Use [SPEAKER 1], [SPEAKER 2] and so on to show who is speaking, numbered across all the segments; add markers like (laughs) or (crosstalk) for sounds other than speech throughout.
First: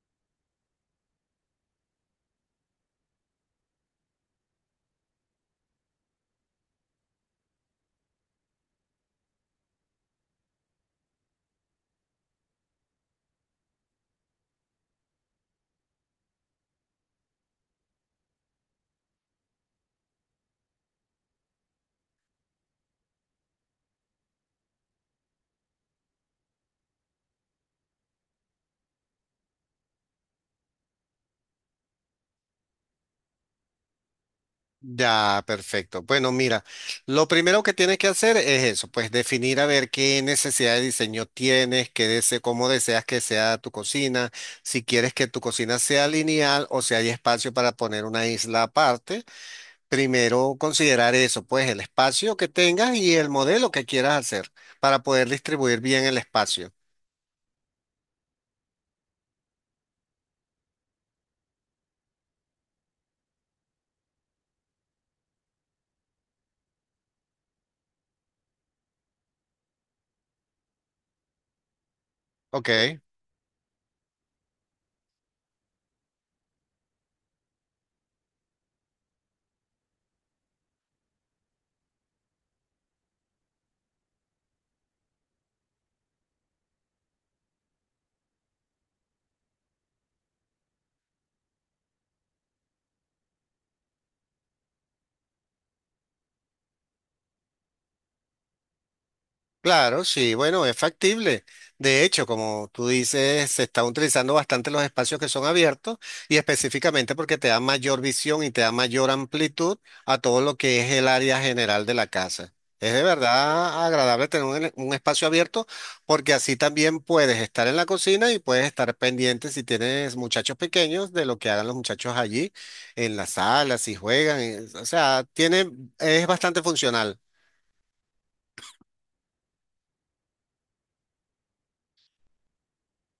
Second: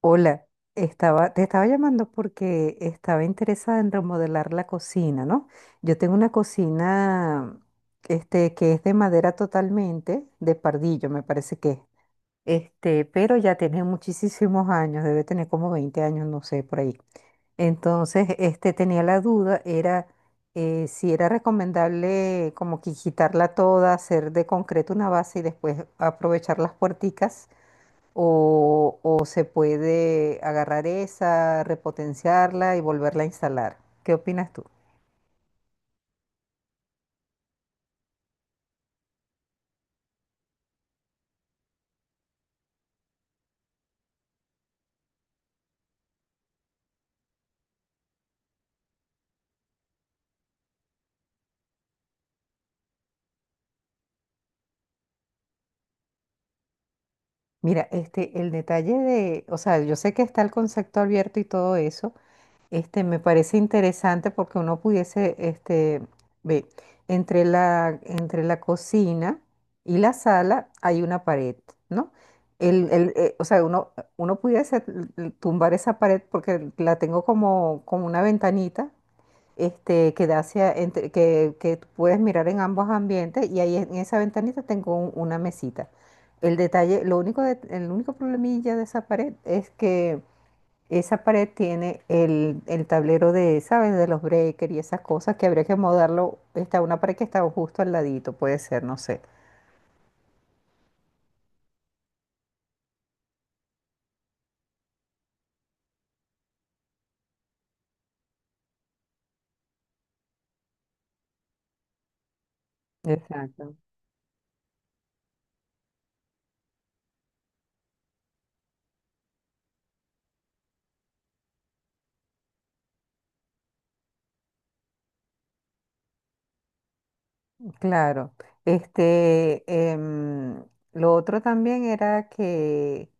[SPEAKER 1] Hola, estaba, te estaba llamando porque estaba interesada en remodelar la cocina, ¿no? Yo tengo una cocina, que es de madera totalmente, de pardillo, me parece que es. Pero ya tiene muchísimos años, debe tener como 20 años, no sé, por ahí. Entonces, tenía la duda, era si era recomendable como que quitarla toda, hacer de concreto una base y después aprovechar las puerticas o se puede agarrar esa, repotenciarla y volverla a instalar. ¿Qué opinas tú?
[SPEAKER 2] Ya, perfecto. Bueno, mira, lo primero que tienes que hacer es eso, pues definir a ver qué necesidad de diseño tienes, qué dese- cómo deseas que sea tu cocina, si quieres que tu cocina sea lineal o si hay espacio para poner una isla aparte. Primero considerar eso, pues el espacio que tengas y el modelo que quieras hacer para poder distribuir bien el espacio.
[SPEAKER 1] Mira, el detalle de, o sea, yo sé que está el concepto abierto y todo eso, me parece interesante porque uno pudiese, ve, entre la cocina y la sala hay una pared, ¿no?
[SPEAKER 2] Ok.
[SPEAKER 1] O sea, uno pudiese tumbar esa pared porque la tengo como, como una ventanita que da hacia, que tú puedes mirar en ambos ambientes y ahí en esa ventanita tengo una mesita. El detalle, el único problemilla de esa pared es que esa pared tiene el tablero de, ¿sabes? De los breakers y esas cosas que habría que modarlo. Está una pared que está justo al ladito, puede ser, no sé.
[SPEAKER 2] Claro, sí, bueno, es factible. De hecho, como tú dices, se están utilizando bastante los espacios que son abiertos y específicamente porque te da mayor visión y te da mayor amplitud a todo lo que es el área general de la casa. Es de
[SPEAKER 1] Exacto.
[SPEAKER 2] verdad agradable tener un, ele- un espacio abierto porque así también puedes estar en la cocina y puedes estar pendiente si tienes muchachos pequeños de lo que hagan los muchachos allí en la sala, si juegan. O sea, tiene, es bastante funcional.
[SPEAKER 1] Claro, este, em, lo otro también era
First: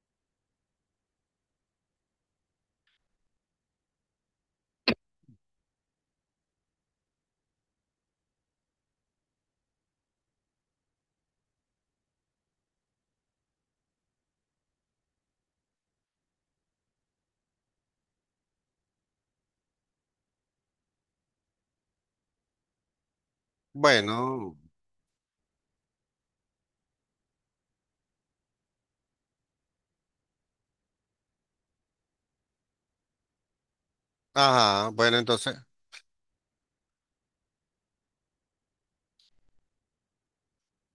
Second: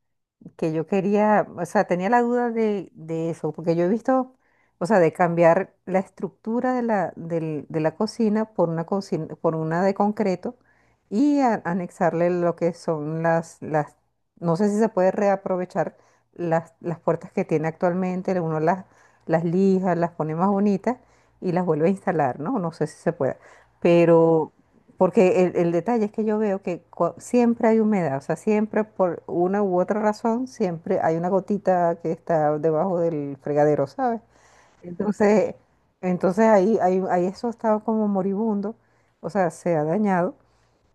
[SPEAKER 1] que yo quería, o sea, tenía la duda de eso, porque yo he visto, o sea, de cambiar la estructura de la, de la cocina, por una de concreto y anexarle lo que son las, no sé si se puede reaprovechar las puertas que tiene actualmente, uno las lija, las pone más bonitas y las vuelve a instalar, ¿no? No sé si se puede. Pero,
[SPEAKER 2] Bueno.
[SPEAKER 1] porque el detalle es que yo veo que siempre hay humedad, o sea, siempre por una u otra razón, siempre hay una gotita que está debajo del fregadero, ¿sabes?
[SPEAKER 2] Ajá, bueno, entonces,
[SPEAKER 1] Entonces, entonces ahí eso estaba como moribundo, o sea, se ha dañado.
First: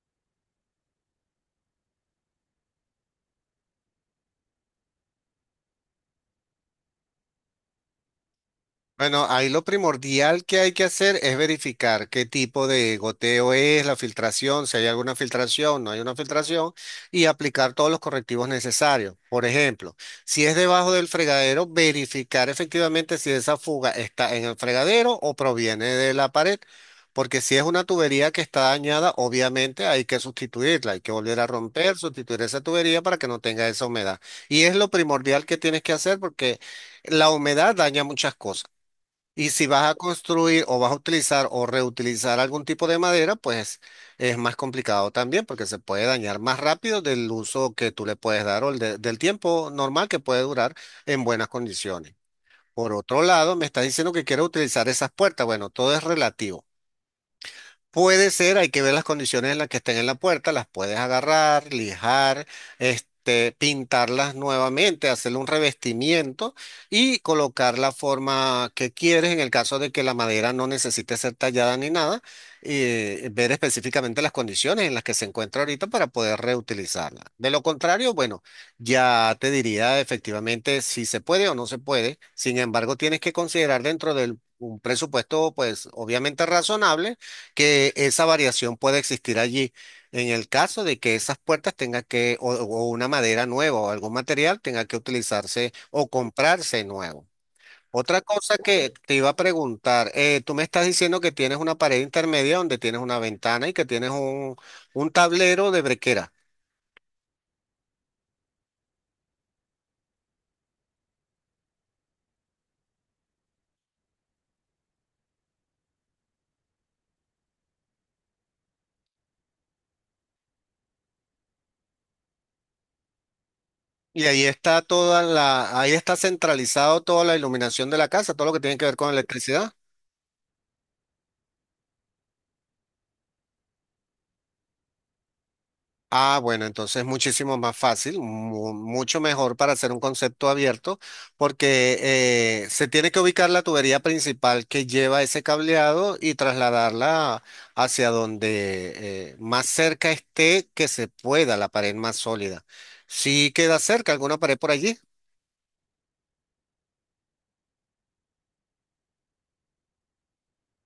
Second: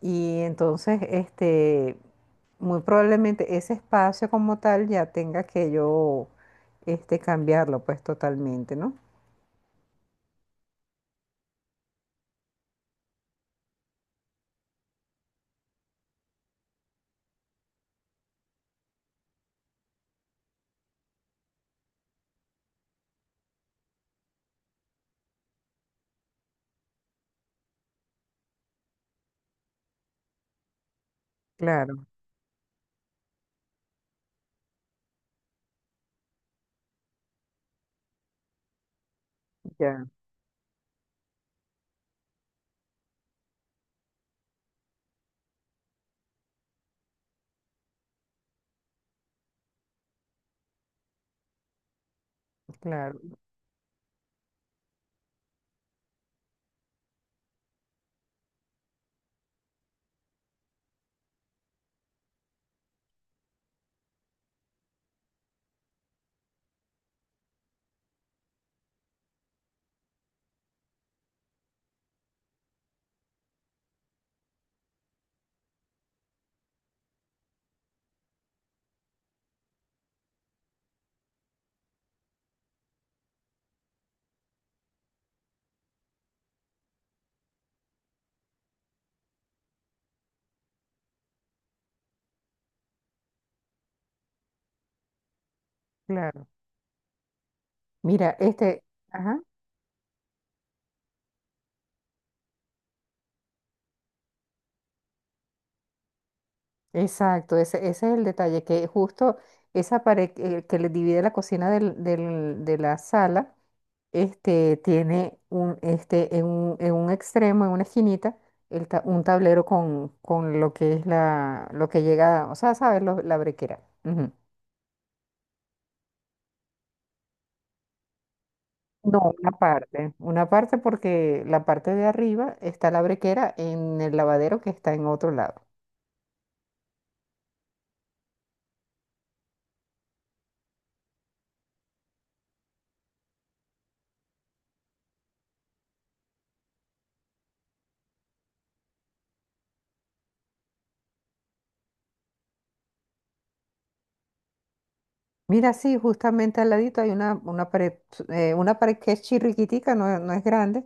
[SPEAKER 1] Y entonces, muy probablemente ese espacio como tal ya tenga que yo, cambiarlo pues totalmente, ¿no?
[SPEAKER 2] bueno, ahí lo primordial que hay que hacer es verificar qué tipo de goteo es, la filtración, si hay alguna filtración, no hay una filtración, y aplicar todos los correctivos necesarios. Por ejemplo, si es debajo del fregadero, verificar efectivamente si esa fuga está en el fregadero o proviene de la pared, porque si es una tubería que está dañada, obviamente hay que sustituirla, hay que volver a romper,
[SPEAKER 1] Claro,
[SPEAKER 2] sustituir esa tubería para que no tenga esa humedad. Y es lo primordial que tienes que hacer porque la humedad daña muchas cosas. Y si vas a
[SPEAKER 1] ya,
[SPEAKER 2] construir o vas a utilizar o reutilizar algún tipo de madera, pues es más complicado también porque se puede dañar más rápido del uso que tú le puedes dar o el del tiempo normal que puede durar en buenas condiciones. Por
[SPEAKER 1] claro,
[SPEAKER 2] otro lado, me estás diciendo que quieres utilizar esas puertas. Bueno, todo es relativo. Puede ser, hay que ver las condiciones en las que estén en la puerta, las puedes agarrar, lijar, pintarlas nuevamente, hacerle un revestimiento y colocar la forma que quieres en el caso de que la madera no necesite ser tallada ni nada, ver específicamente las condiciones en las que se encuentra ahorita para poder reutilizarla. De lo contrario, bueno, ya te diría efectivamente si se puede o no se puede. Sin embargo, tienes que considerar dentro de un presupuesto, pues obviamente razonable que esa variación puede existir allí. En el caso de que esas puertas tengan que, o una madera nueva o algún material tenga que utilizarse o
[SPEAKER 1] claro.
[SPEAKER 2] comprarse nuevo. Otra
[SPEAKER 1] Mira,
[SPEAKER 2] cosa que te iba a
[SPEAKER 1] ajá.
[SPEAKER 2] preguntar, tú me estás diciendo que tienes una pared intermedia donde tienes una ventana y que tienes un tablero de brequera.
[SPEAKER 1] Exacto, ese es el detalle, que justo esa pared que le divide la cocina de la sala, tiene un, en un, en un extremo, en una esquinita, un tablero con lo que es la, lo que llega, o sea, ¿sabes? La brequera.
[SPEAKER 2] Y
[SPEAKER 1] Ujú.
[SPEAKER 2] ahí está toda la, ahí está centralizado toda la iluminación de la casa, todo lo que tiene que ver con
[SPEAKER 1] No,
[SPEAKER 2] electricidad.
[SPEAKER 1] una parte porque la parte de arriba está la brequera en el lavadero que está en otro lado.
[SPEAKER 2] Ah, bueno, entonces muchísimo más fácil, mucho mejor para hacer un concepto abierto, porque se tiene que ubicar la tubería principal que lleva ese cableado y trasladarla hacia donde más cerca esté que se pueda, la pared más sólida. Si queda cerca alguna pared por allí,
[SPEAKER 1] Mira, sí, justamente al ladito hay una pared que es chirriquitica, no, no es grande,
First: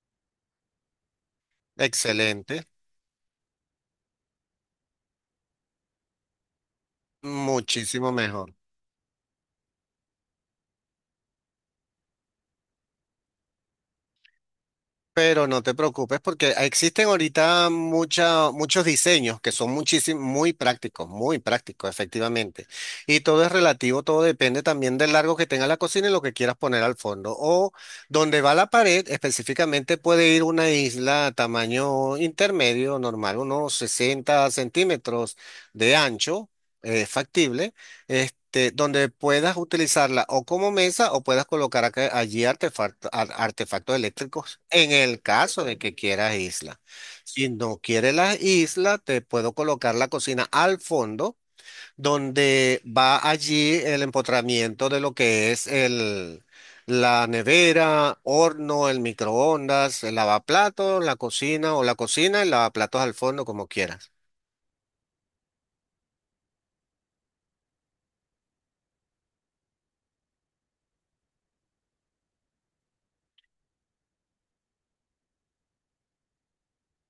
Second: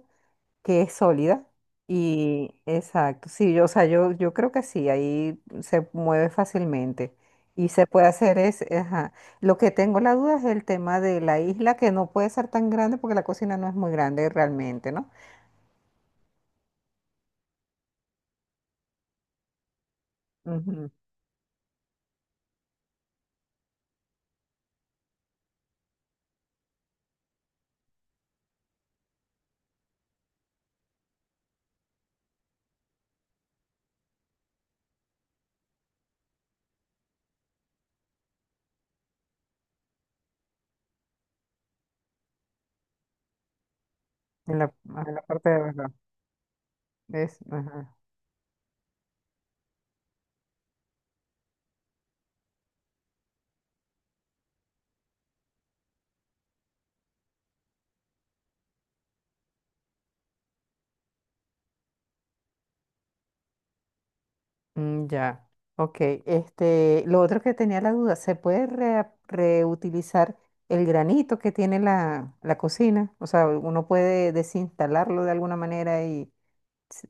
[SPEAKER 1] que es sólida. Y
[SPEAKER 2] excelente,
[SPEAKER 1] exacto, sí, yo, o sea, yo creo que sí, ahí se mueve fácilmente. Y se puede
[SPEAKER 2] muchísimo
[SPEAKER 1] hacer
[SPEAKER 2] mejor.
[SPEAKER 1] es, ajá. Lo que tengo la duda es el tema de la isla, que no puede ser tan grande porque la cocina no es muy grande realmente, ¿no?
[SPEAKER 2] Pero no te preocupes porque existen ahorita muchos diseños que son muchísimo,
[SPEAKER 1] Ujú.
[SPEAKER 2] muy prácticos, efectivamente. Y todo es relativo, todo depende también del largo que tenga la cocina y lo que quieras poner al fondo. O donde va la pared, específicamente puede ir una isla tamaño intermedio, normal, unos 60 centímetros de ancho, factible, donde puedas utilizarla o como mesa o puedas colocar allí artefactos
[SPEAKER 1] En
[SPEAKER 2] eléctricos
[SPEAKER 1] la,
[SPEAKER 2] en
[SPEAKER 1] en
[SPEAKER 2] el
[SPEAKER 1] la parte de
[SPEAKER 2] caso de
[SPEAKER 1] abajo.
[SPEAKER 2] que quieras isla.
[SPEAKER 1] Es,
[SPEAKER 2] Si no
[SPEAKER 1] ajá.
[SPEAKER 2] quieres la isla, te puedo colocar la cocina al fondo, donde va allí el empotramiento de lo que es el, la nevera, horno, el microondas, el lavaplatos, la cocina o la cocina, el lavaplatos al fondo, como quieras.
[SPEAKER 1] Mm, ya. Ok. Lo otro que tenía la duda, ¿se puede reutilizar el granito que tiene la, la cocina? O sea, uno puede desinstalarlo de alguna manera y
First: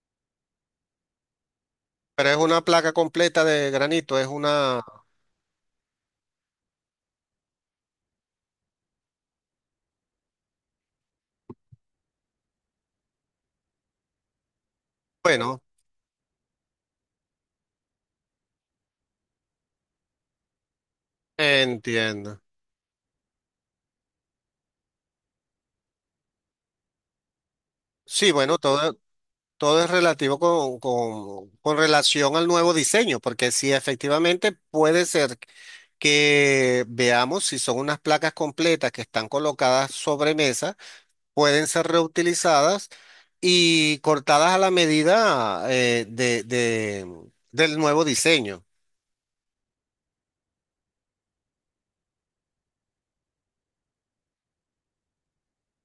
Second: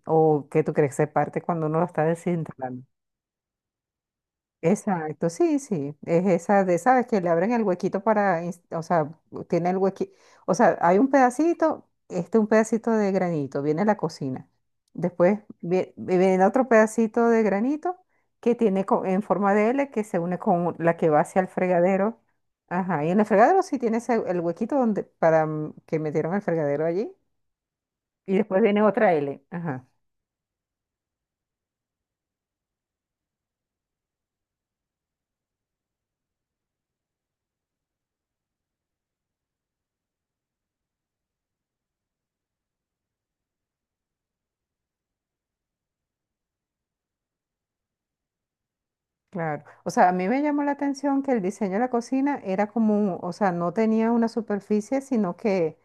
[SPEAKER 1] o que tú crees que se parte cuando uno lo está
[SPEAKER 2] Pero es una
[SPEAKER 1] desinstalando.
[SPEAKER 2] placa completa de granito, es una...
[SPEAKER 1] Exacto, sí, sí, es esa de, sabes que le abren el huequito para, o sea, tiene el huequito, o sea, hay un pedacito, un pedacito de granito, viene la cocina, después
[SPEAKER 2] Bueno,
[SPEAKER 1] viene otro pedacito de granito que tiene en forma de L que se une con la que va hacia el fregadero,
[SPEAKER 2] entiendo.
[SPEAKER 1] ajá, y en el fregadero sí tiene el huequito donde, para mm, que metieron el fregadero allí,
[SPEAKER 2] Sí,
[SPEAKER 1] y
[SPEAKER 2] bueno,
[SPEAKER 1] después viene
[SPEAKER 2] todo,
[SPEAKER 1] otra L,
[SPEAKER 2] todo
[SPEAKER 1] ajá.
[SPEAKER 2] es relativo con, con relación al nuevo diseño, porque si efectivamente puede ser que veamos si son unas placas completas que están colocadas sobre mesa, pueden ser reutilizadas y cortadas a la medida del nuevo diseño,
[SPEAKER 1] Claro, o sea, a mí me llamó la atención que el diseño de la cocina era como, o sea, no tenía una superficie, sino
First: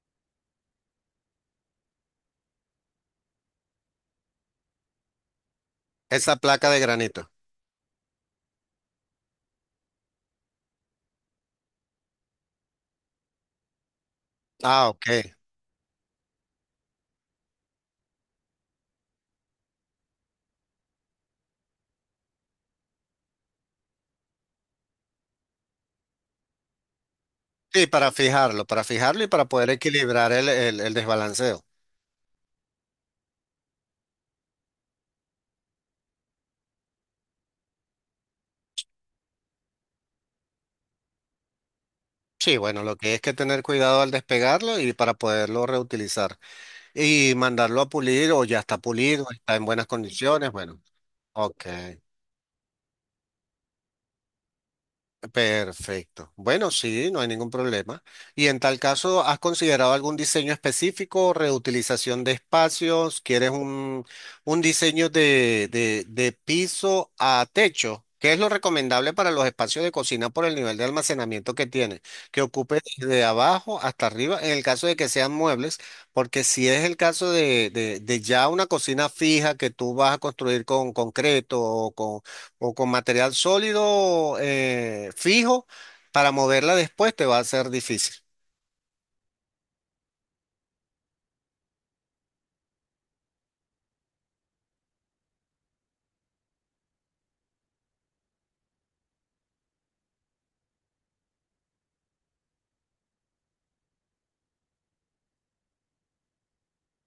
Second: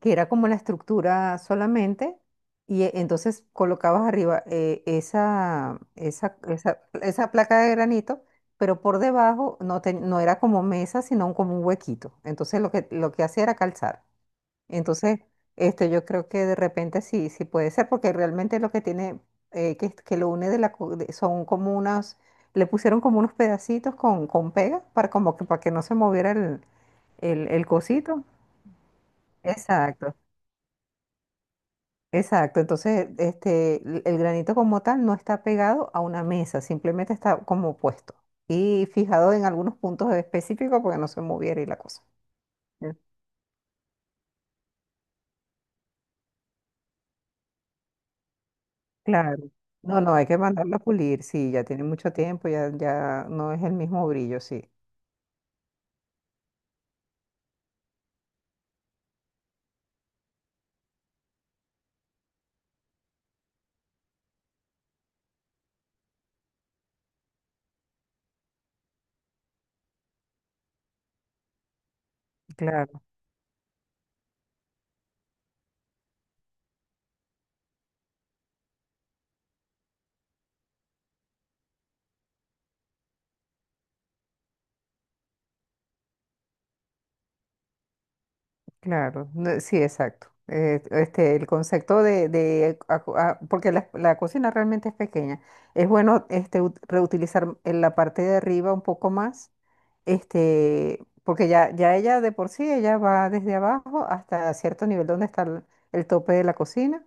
[SPEAKER 1] que era como la estructura solamente, y entonces colocabas arriba
[SPEAKER 2] esa placa de granito.
[SPEAKER 1] esa placa de granito, pero por debajo no, no era como mesa, sino como un huequito. Entonces lo que hacía era calzar.
[SPEAKER 2] Ah, ok.
[SPEAKER 1] Entonces, yo creo que de repente sí, sí puede ser, porque realmente lo que tiene, que lo une de la, son como unas, le pusieron como unos pedacitos con pega para como que para que no se moviera el
[SPEAKER 2] Sí,
[SPEAKER 1] cosito.
[SPEAKER 2] para fijarlo y para poder
[SPEAKER 1] Exacto,
[SPEAKER 2] equilibrar el, el desbalanceo.
[SPEAKER 1] exacto. Entonces, el granito como tal no está pegado a una mesa, simplemente está como puesto y fijado en algunos puntos específicos porque no se moviera y la cosa.
[SPEAKER 2] Sí, bueno, lo que es que tener cuidado al despegarlo y para poderlo reutilizar. Y mandarlo a pulir o ya está pulido,
[SPEAKER 1] Claro.
[SPEAKER 2] está en buenas
[SPEAKER 1] No, no, hay que
[SPEAKER 2] condiciones.
[SPEAKER 1] mandarlo a
[SPEAKER 2] Bueno,
[SPEAKER 1] pulir, sí, ya
[SPEAKER 2] ok.
[SPEAKER 1] tiene mucho tiempo, ya, ya no es el mismo brillo, sí.
[SPEAKER 2] Perfecto. Bueno, sí, no hay ningún problema. Y en tal caso, ¿has considerado algún diseño específico, reutilización de espacios? ¿Quieres un diseño de piso a techo? ¿Qué es lo recomendable para los espacios de cocina por el nivel de almacenamiento que tiene? Que ocupe
[SPEAKER 1] Claro,
[SPEAKER 2] desde abajo hasta arriba, en el caso de que sean muebles, porque si es el caso de ya una cocina fija que tú vas a construir con concreto o con material sólido fijo para moverla después te va a ser difícil.
[SPEAKER 1] claro, no, sí, exacto. El concepto de, ah, porque la cocina realmente es pequeña. Es bueno reutilizar en la parte de arriba un poco más, porque ya, ya ella de por sí, ella va desde abajo hasta cierto nivel donde está el tope de la cocina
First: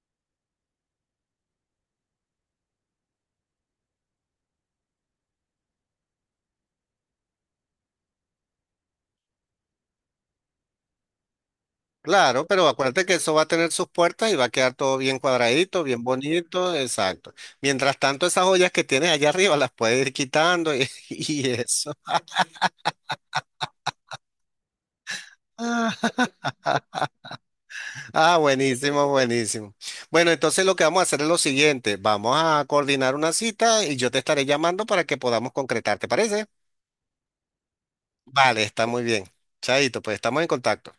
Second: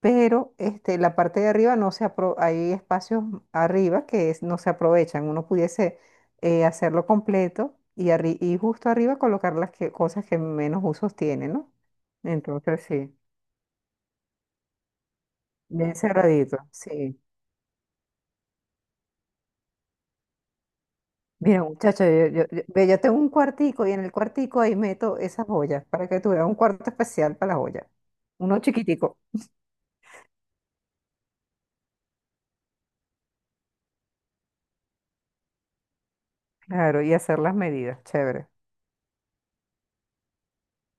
[SPEAKER 1] pero la parte de arriba no se apro- hay espacios arriba no se aprovechan. Uno pudiese hacerlo completo y, y justo arriba colocar las cosas que menos usos tienen, ¿no?
[SPEAKER 2] Claro, pero
[SPEAKER 1] Entonces
[SPEAKER 2] acuérdate que
[SPEAKER 1] sí,
[SPEAKER 2] eso va a tener sus puertas y va a quedar todo bien cuadradito,
[SPEAKER 1] bien
[SPEAKER 2] bien
[SPEAKER 1] cerradito,
[SPEAKER 2] bonito,
[SPEAKER 1] sí.
[SPEAKER 2] exacto. Mientras tanto, esas ollas que tienes allá arriba las puedes ir quitando y, (laughs) y
[SPEAKER 1] Mira,
[SPEAKER 2] eso.
[SPEAKER 1] muchacho, ve, yo tengo un cuartico y en el cuartico ahí meto esas joyas
[SPEAKER 2] Ah,
[SPEAKER 1] para que tuviera un cuarto especial para las joyas.
[SPEAKER 2] ah,
[SPEAKER 1] Uno
[SPEAKER 2] buenísimo,
[SPEAKER 1] chiquitico,
[SPEAKER 2] buenísimo. Bueno, entonces lo que vamos a hacer es lo siguiente, vamos a coordinar una cita y yo te estaré llamando para que podamos concretar, ¿te parece?
[SPEAKER 1] claro, y hacer las medidas, chévere.
[SPEAKER 2] Vale, está muy bien. Chaito, pues estamos en contacto.